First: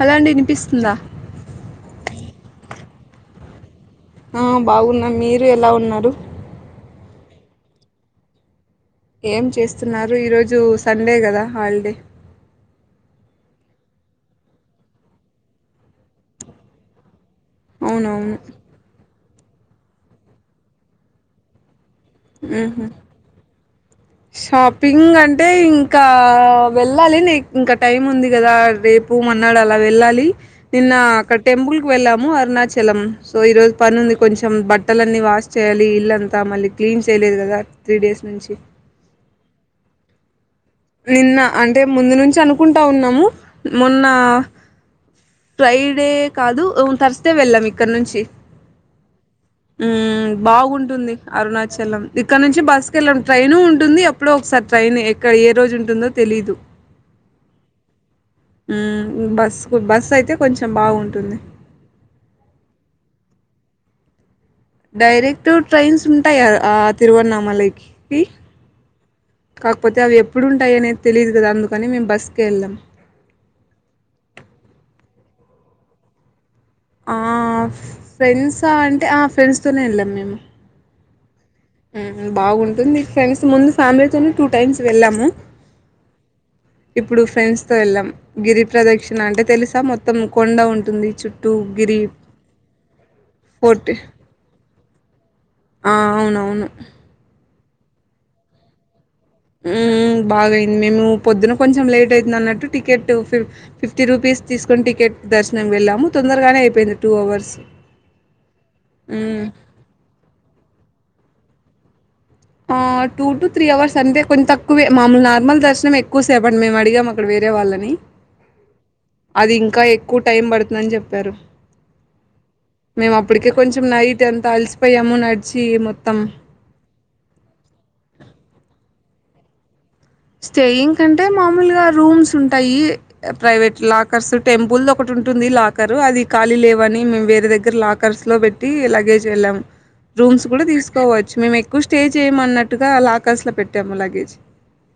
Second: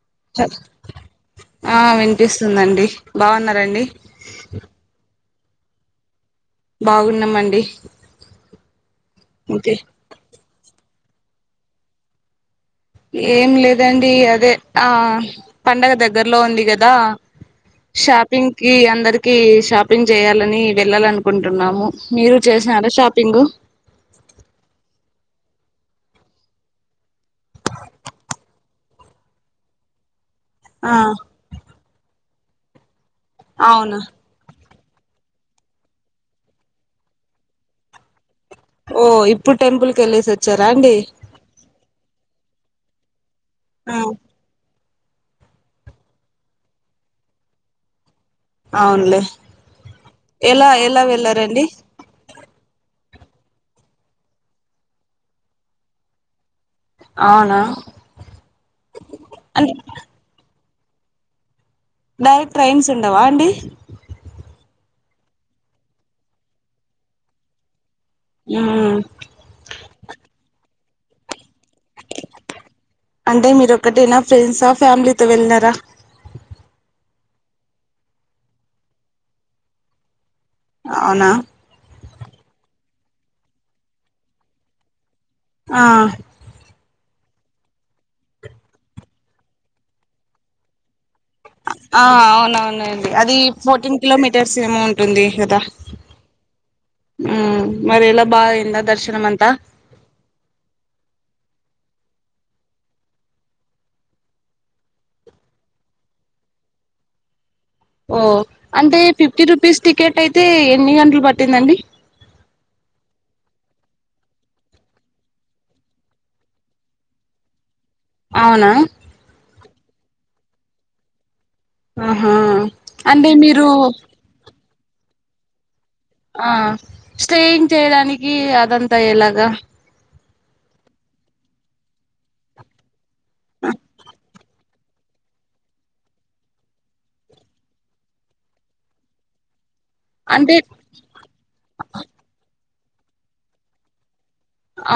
Hollow అండీ ఇనిపిస్తుందా పిస్తుందండి బాగున్నరాండి ఆ బాగున్నం మీరు ఎలా ఉన్నారు బాగున్నామండి ఏం ఇంకే చేస్తున్నారు ఈరోజు సండే కదా హాలిడే ఏం లేదండి అదే ఆ పండగ దగ్గరలో ఉంది కదా అవునవును షాపింగ్ కి అందరికి షాపింగ్ చేయ్యాలని వెళ్ళాలనుకుంటున్నాము మీరు చేసినారా షాపింగ్ షాపింగ్ అంటే ఇంకా వెళ్ళాలి ని ఇంకా టైం ఉంది కదా రేప్ పూ మర్న్నాడు అలా వెళ్ళాలి నిన్న ఆ అక్కడ టెంపుల్ కు వెళ్ళాము అరుణాచలం సో ఈరోజు పని అవునా ఉంది కొంచెం బట్ బట్టలన్నీ వాష్ చేయాలి ఇల్లుంతా మళ్ళీ క్లీన్ చేయలేదు కదా త్రీ డేస్ నుంచి ఓ ఇప్పుడు టెంపుల్ కెళ్లేసి నిన్న అంటే ముందు నుంచి అనుకుంటా ఉన్నాము ఆ మొన్న ఫ్రైడే కాదు ఉమ్ థర్స్డే వెళ్ళాం ఇక్కడ నుంచి అవునులే ఉమ్ ఎలా ఎలా బాగుంటుంది వెళ్ళారండి అరుణాచలం ఇక్కడ నుంచి బస్ సుకెళ్ళం ట్రైను ఉంటుంది ఎప్పుడు ఒకసారి ట్రైన్ ఎక్కడ ఏ రోజు ఉంటుందో తెలీదు అవునా ఉమ్ అంటే బస్సు బస్సు అయితే కొంచెం బాగుంటుంది నైట్ ట్రైన్స్ ఉండవా అండి డైరెక్ట్ ట్రైన్స్ ఉంటాయి ఆ తిరువన్నామలైకి కి మ్మ్. కాకపోతే అవి ఎప్పుడుంటాయి అనేది తెలిదు కదా అందుకు అంటే మీరుొక్కటేనా ఫ్రెండ్సా ఫ్యామిలీతో వెళ్ళినారా అ ఫ్రెండ్స్ అంటే ఆ ఫ్రెండ్స్తోనే వెళ్ళాము మేము అవునా ఉమ్ బాగుంటుంది ఫ్రెండ్స్ ముందు ఫ్యామిలీతోనే టూ టైమ్స్ వెళ్ళాము ఆ ఇప్పుడు ఫ్రెండ్స్ తో వెళ్ళాం గిరిప్రదక్షిణ అంటే తెలుసా మొత్తం కొండ ఉంటుంది చు ఆ అవునవునండి అది ఫోర్ట్ ఫోర్టీన్ కిలోమీటర్స్ ఏమో ఉంటుంది కదా ఆ అవునవును ఉమ్ మరేలా బాగాంద దర్శ ఉం బాగాయింది మేము పొద్దున కొంచెం లేట్ అయితదన్నట్టు టికెట్ ఫిఫ్ ఫిఫ్టీ రూపీస్ తీసుకొని టికెట్ దర్శనం వెళ్ళాము తొందరగానే అయిపోయింది టూ టూ అవర్స్ ఓ అంటే ఫిఫ్టీ మ్మ్ రూపీస్ టికెట్ అయితే ఎన్ని గంటలు పట్టిందండి ఆ టూ టు త్రీ అవర్స్ అంటే కొన్ని తక్కువే మామూలు నార్మల్ దర్శనం ఎక్కువసేపండి మేము అడిగా మాక్కడ వే వేరే వాళ్ళని అవునా అది ఇంకా ఎక్కువ టైం పడుతుందని చెప్పారు ఆహా మేము అంటే అప్పటికే మీరు కొంచెం నైట్ ఎంత అలిసిపోయాము నడిచి మొత్తం ఆ స్టేయింగ్ చేయడానికి అదంతా ఎలాగా స్టేయింగ్ కంటే మామూలుగా రూమ్స్ ఉంటాయి ప్రైవేట్ లాకర్స్ టెంపుల్ దోక ఒకటి ఉంటుంది లాకర్ అది ఖాళీ లేవని మేము వేరే దగ్గర లాకర్స్ లో పెట్టి లగేజ్ వెళ్ళాం రూమ్స్ అంటే కూడా తీసుకోవచ్చు మేము ఎక్కువ స్టే చేయమ అన్నట్టుగా లాకర్స్ లో పెట్టాము లగేజ్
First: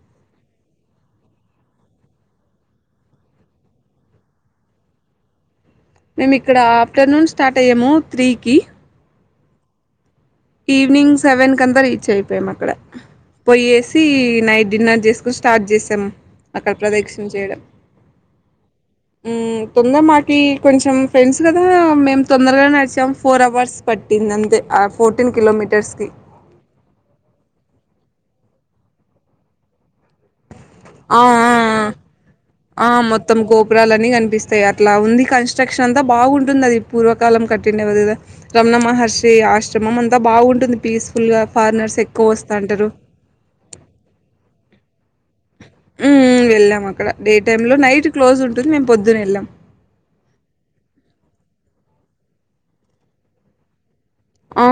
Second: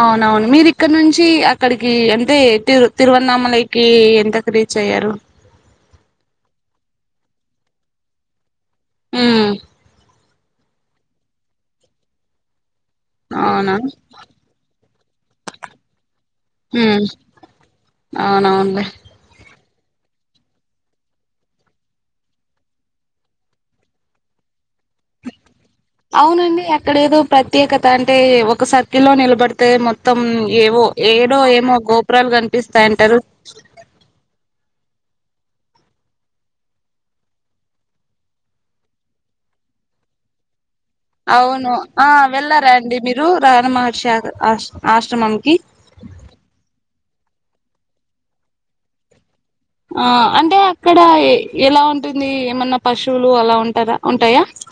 అవునవును మీరు ఇక్కడ నుంచి అక్కడికి అంటే తిరువ్ తిరువన్నామలకి ఎంత పే చేయరు మేము ఇక్కడ ఆఫ్టర్నూన్ స్టార్ట్ అయ్యాము త్రీకి అ ఈవినింగ్ సెవెన్ కంతా రీచ్ అయిపోయాం అక్కడ అవునా పోయేసి నైట్ డిన్నర్ చేసి స్టార్ట్ చేసాం అక్కడ మ్మ్ ప్రదక్షిణ చేయడం అవునవునులే మ్ తొందర మాకి కొంచెం ఫ్రెండ్స్ కదా మేము తొందరగా నడిచాం ఫోర్ అవర్స్ పట్టింది అంతే కిలోమీటర్స్‌కి. అవునండి అక్కడ ఏదో ప్రత్యేకత త అంటే ఒక సర్కిల్ల్లో నిలబడితే మొత్తం ఏవో ఆ ఏడో ఆ ఏమో గోపురాలు ఆ కనిపిస్తాయంటారు మొత్తం ఆ గోపురాలన్ని కనిపిస్తాయి అ ఇట్లా ఉంది కన్స్ట్రక్షన్ అంతా బాగుంటుంది అది పూర్వకాలం కట్టిండవ కదా రమణ మహర్షి ఆశ్రమ ర్మ అంత బాగుంటుంది పీస్‌ఫుల్‌గా అవును ఫారినర్స్ ఆ ఎక్కువ వస్తా వెళ్ళారా అంటారు. అండి మీరు రాణ మహర్షి ఆ ఆశ్రమంకి మ్ వెళ్ళాం అక్కడ డే టైమ్ లో నైట్ క్లోజ్ ఉంటుంది మేము పొద్దున వెళ్ళాం ఆ అంటే అక్కడ ఎలా ఉంటుంది ఏమన్నా పశువులు అలా ఉంటారా ఉంటాయా ఆ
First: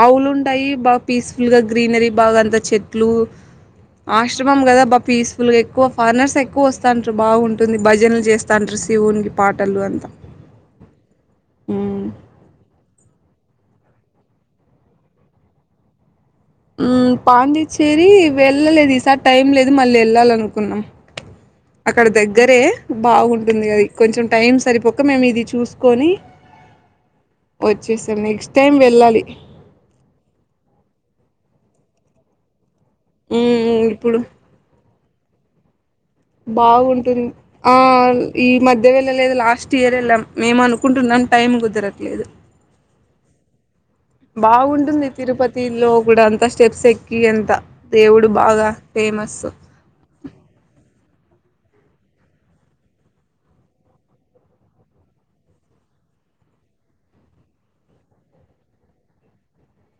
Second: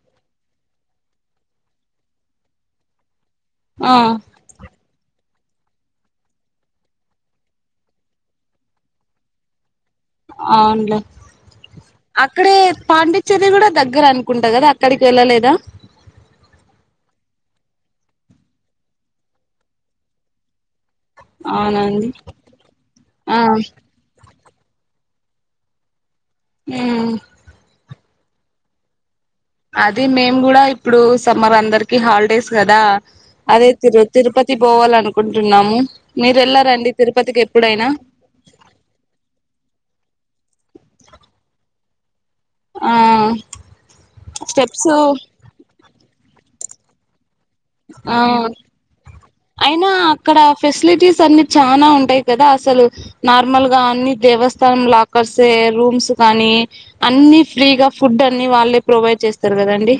ఆవులు ఉంటాయి బాగా పీస్ఫుల్ గా గ్రీనరీ బాగా అంత చెట్లు ఆ ఆశ్రమం కదా బా పీస్ పుకి ఎక్కువ ఫార్నర్స్ ఎక్కువ వస్తాంటారు బాగుంటుంది భజనలు చేస్తాంటారు శివునికి పాటలు అ అవునులే మ్మ్ అక్కడే పాండి చెర్రీ కూడా దగ్గర అనుకుంటా కదా అక్కడికి వెళ్ళలేదా మ్ పాండిచ్చేరి వెళ్ళలేదు ఈసార్ టైం లేదు మళ్ళీ వెళ్ళాలినుకు కున్నాం అక్కడ అవునండి దగ్గరే ఆ బాగుంటుంది అది కొంచెం టైం సరిపోక మేము ఇది చూసుకొని మ్ వచ్చేసాను నెక్స్ట్ టైమ్ వెళ్ళాలి అది మేము కూడా ఇప్పుడు సమ్మర్ అందరికి హాలిడేస్ కదా అదే మ్మ్ తిరు ఇప్పుడు తిరుపతి పోవాల అనుకుంటున్నాము మీరు వెళ్ళారండి బాగుంటుంది తిరుపతికి ఆ ఎప్పుడైనా ఈ మధ్య వెళ్ళలేదు లాస్ట్ ఇయర్ వెళ్ళాం మేము అనుకుంటున్నాం టైం కుదరట్లేదు ఆ స్టెప్స్ బాగుంటుంది తిరుపతి లో కూడా అంత స్టెప్స్ ఎక్కి ఎంత ఆ అయినా అక్కడ ఫెసిలిటీస్ మ్స్ అన్ని చానా ఉంటాయి కదా అసలు నార్మల్ గా అన్ని దేవస్థానం లాకర్సే రూమ్స్ కానీ అన్ని ఫ్రీగా ఫుడ్ అన్ని వాళ్ళే ప్రొవైడ్ చేస్తారు కదండి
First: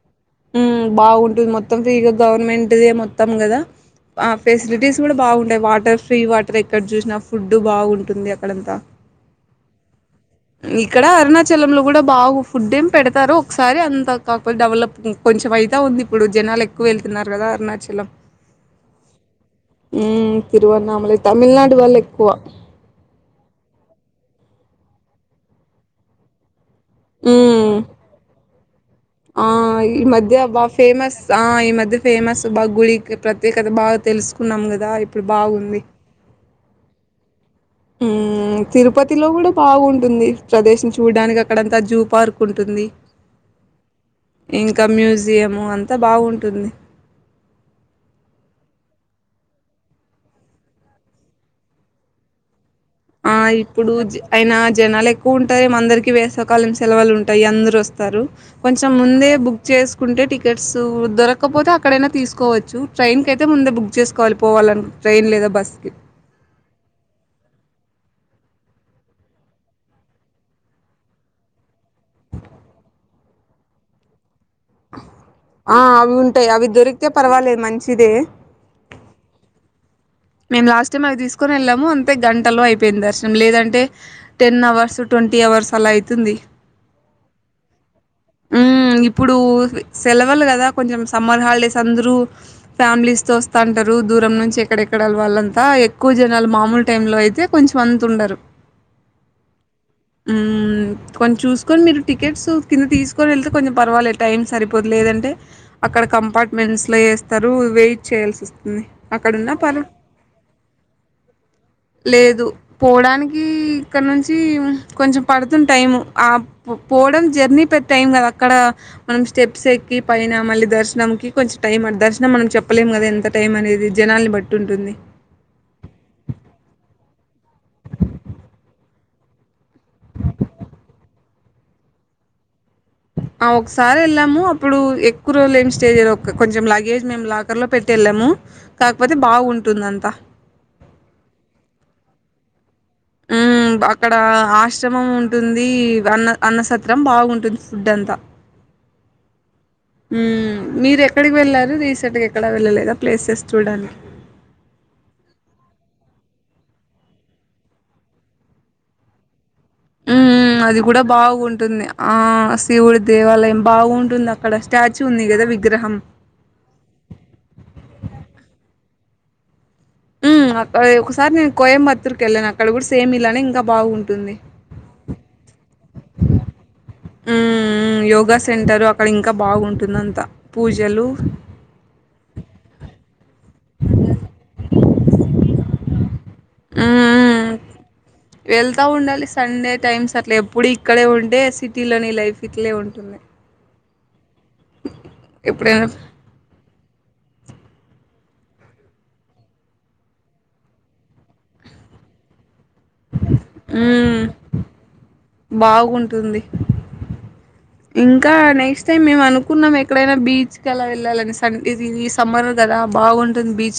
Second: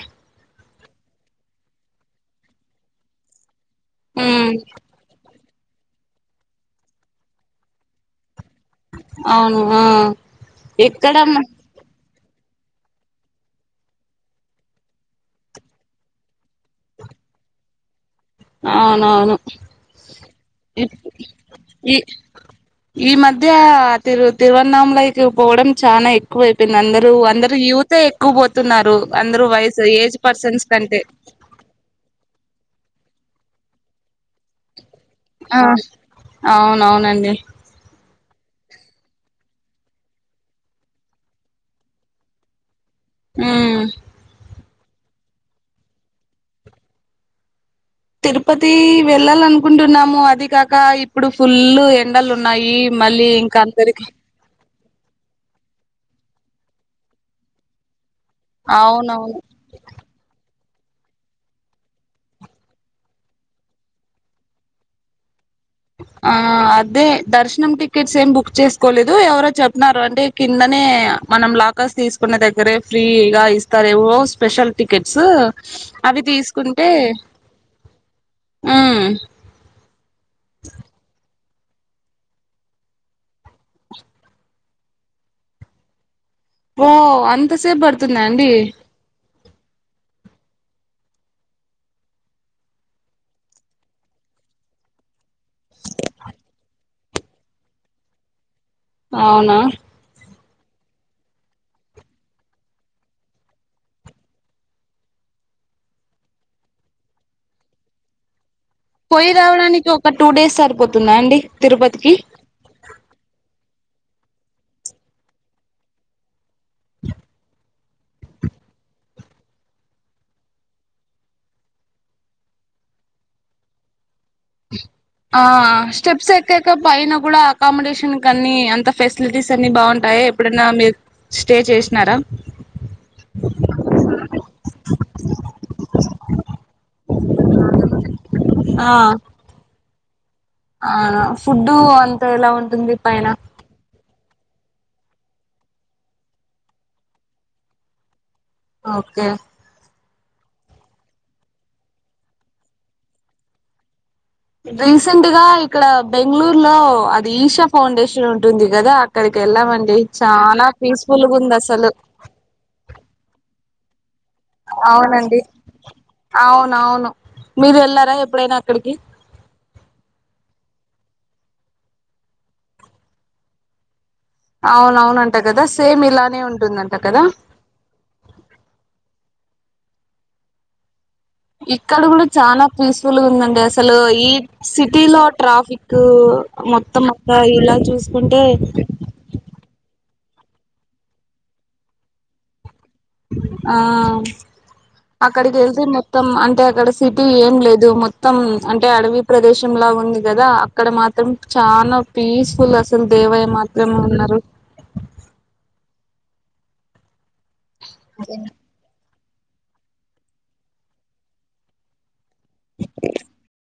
మ్ బాగుంటుంది మొత్తం ఫ్రీగా గవర్నమెట్ దే మొత్తం కదా ఆ ఉమ్ ఫెసిలిటీస్ కూడా బాగుంటాయి వాటర్ ఫ్రీ వాటర్ ఎక్కడ చూసినా ఫుడ్ బాగుంటుంది అక్కడంతా అవును ఆ ఇక్కడ ఎక్కడ అరుణాచలంలో కూడా బాగు ఫుడ్ ఏమి పెడతారు ఒకసారి అంతా కాకపోతే డెవలప్ కొంచెం అయిత ఉంది ఇప్పుడు జనాలు ఎక్కువ వెళ్తున్నారు కదా అరుణాచలం అవునవును హు తిరువణమల మీలాంటి వాళ్ళు ఈ ఎక్కువ ఈ మధ్య తిరు తిరువన్నామల కి పోవడం చాలా ఎక్కువ అయిపోయింది అందరరు అందరు ఉమ్ యుూతే ఎక్కువ పో తున్నారు ఆ ఈ మధ్య బా ఫేమస్ ఆ ఈ మధ్య ఫేమస్ బా గుళ ప్రత్యేకత బాగా తెలుసుకున్నాం కదా ఇప్పుడు ఆ బాగుంది అవునవునండి ఉహు హు తిరుపతిలో కూడా బాగుంటుంది ప్రదేశం చూడడానికి అక్కడంతా జూ పార్క్ ఉంటుంది హు ఇంకా మ్యూజియంము అంతా బాగుంటుంది తిరుపతి వెళ్ళాలనుకుంటున్నాము అది కాక ఇప్పుడు ఫుల్ ఎండలు ఉన్నాయి మళ్ళీ ఆ ఇంకా ఇప్పుడు అందరికి జ అయినా జనాలు ఎక్కువ ఉంటాయి అందరికి వేసవకాలం సెలవులు ఉంటాయి అందరు వస్తారు కొంచెం ముందే అవునవును బుక్ చేసుకుంటే టి టికెట్స్ దొరకపోతే అక్కడైనా తీసుకోవచ్చు ట్రైన్ కి అయితే ముందే బుక్ చేసుకోవాలి పోవాలను ట్రైన్ లేదా బస్సు ఆ అదే దర్శనం టి టికెట్స్ ఏం బుక్ చేసుకోలేదు ఎవరో చేపినారు అంటే కిందనే మనం లాకర్స్ తీసుకునే దగ్గరే ఫ్రీగా ఇస్తారే ఓ స్పెషల్ టికెట్స్ ఆ అవి ఉంటాయి తీసుకుంటే దొరికితే పర్వాలేదు మంచిదే నేను లాస్ట్ టైం అవి తీసుకు తీసుకొని వెళ్ళాము అంతే గంటలో అయిపోయింది దర్శనం లేదంటే టెన్ అవర్స్ ట్వంటీ అవర్స్ అలా అవుతుంది ఓ అంతసేపు పడుతుంద అండి ఉమ్ ఇప్పుడు సెలవలు కదా కొంచెం సమ్మర్ హాలిడేస్ అందరుూ ఫ్యామిలీస్ తో వస్తంటారు దు దూరం నుంచి ఎక్కడెక్కడ వాళ్ళంతా ఎక్కువ జనాలు మామూలు టైమ్ లో అయితే కొంచెం అంత ఉండరు అవునా హు కొన్నిం చూసుకొని మీరు టికెట్స్ కింద తీసుకొని వెళ్తే కొంచెం పర్వాలే టైం సరిపోదు లేదంటే అక్క అక్కడ కంపార్ట్మెంట్స్ లో వేస్తారు వెయిట్ చేయాల్సి ఉంది పోయి అక్కడున్న పరు రావడానికి ఒక టూ డేస్ సరిపోతుందా అండి తిరుపతికి లేదు పోడానికి ఇక్కడి నుంచి కొంచెం పడుతుంది టైము పో పోవడం జర్నీ పెద్ద టైం కదా అక్కడ మనం స్టెప్స్ ఎ కి పైన మళ్లీ దర్శనానికి కొంచం టైం అ దర్శనం మనం చెప్పలేం కదా ఎంత టైం అనేది జనాన్ని బట్టి ఉంటుంది ఆ స్టెప్స్ ఎక్కాక పైన కూడా అకామిడేషన్ క అన్ని అంత ఫెసిలిటీస్ అన్ని బాగుంటాయా ఎప్పుడు అన్న మీరు స్టే చేసినారా ఆ ఒకసారి వెళ్ళాము అప్పుడు ఎక్కువ రోజులు ఏమీ స్టేజ్ కొంచెం లాగేజ్ మేము లాకర్ లో పెట్టే వెళ్ళాము కాకపోతే బాగుంటుందంతా అవునా ఫుడ్డు అంత ఎలా ఉంటుంది పైన మ్మ్ అక్కడ ఆశ్రమం ఉంటుంది అన్న అన్నసత్రం బాగుంటుంది ఫుడ్ అంతా ఆ ఓకే హు మీరు ఎక్కడికి వెళ్ళారు రీసెంట్ గా ఎక్కడా వెళ్ళలేదా ప్లేసెస్ చూడడానికి రీసెంట్ గా ఇక్కడ బెంగళూరు లో అది ఈషా ఫౌండేషన్ ఉంటుంది కదా అక్కడికి కెళ్ళామండి హ్మ్. చాలా అది కూడా పీస్ ఫుల్ గా ఉంది బాగుంటుంది. అసలు ఆ! శివుడి దేవాలయం బాగుంటుంది. అక్కడ స్టాచ్యూ ఉంది అవునండి గదా! విగ్రహం. అవున అవును మీరు వెళ్లారా ఎప్పుడైనా ఎక్కడకి హ్మ్. ఒకసారి నేను కోయంబత్తూర్ కి వెళ్ళాను అక్కడ కూడా సేమ్ ఇల్లానే ఇంకా బాగుంటు అవును అవునంట కదా సేమ్ ఇలానే ఉంటుందంట కదా హ్మ్. యోగా సెంటరు అక్కడ ఇంకా బాగుంటుంది అంత పూజలు ఇక్కడ కూడా చానా పీస్ఫుల్ గా ఉందండి అసలు ఈ సిటీ లో ట్రాఫిక్ మొత్తం అక్క హ్మ్. ఇలా చూసుకుంటే అట్ల ఎప్పుడూ ఇక్కడే ఉంటే సిటీలోని లైఫ్ ఇట్లే ఉంట ఆ అక్కడికి వెళ్తే ఎప్పుడైనా మొత్తం అంటే అక్కడ సిటీ ఏం లేదు మొత్తం అంటే అడవి ప్రదేశంలా ఉంది కదా అక్కడ మాత్రం చాలా పీస్ఫుల్ అసలు దేవాయ మాత్రంమే హ్మ్. ఉన్నారు బాగుంటుంది. ఇంకా నెక్స్ట్ టైం మేము అనుకున్నాం ఎక్కడైనా బీచ్ కి అలా వెళ్ళాలని అనేసి ఇది తీస్ సమ్మర్ కదా బాగుంటుంది బీచ్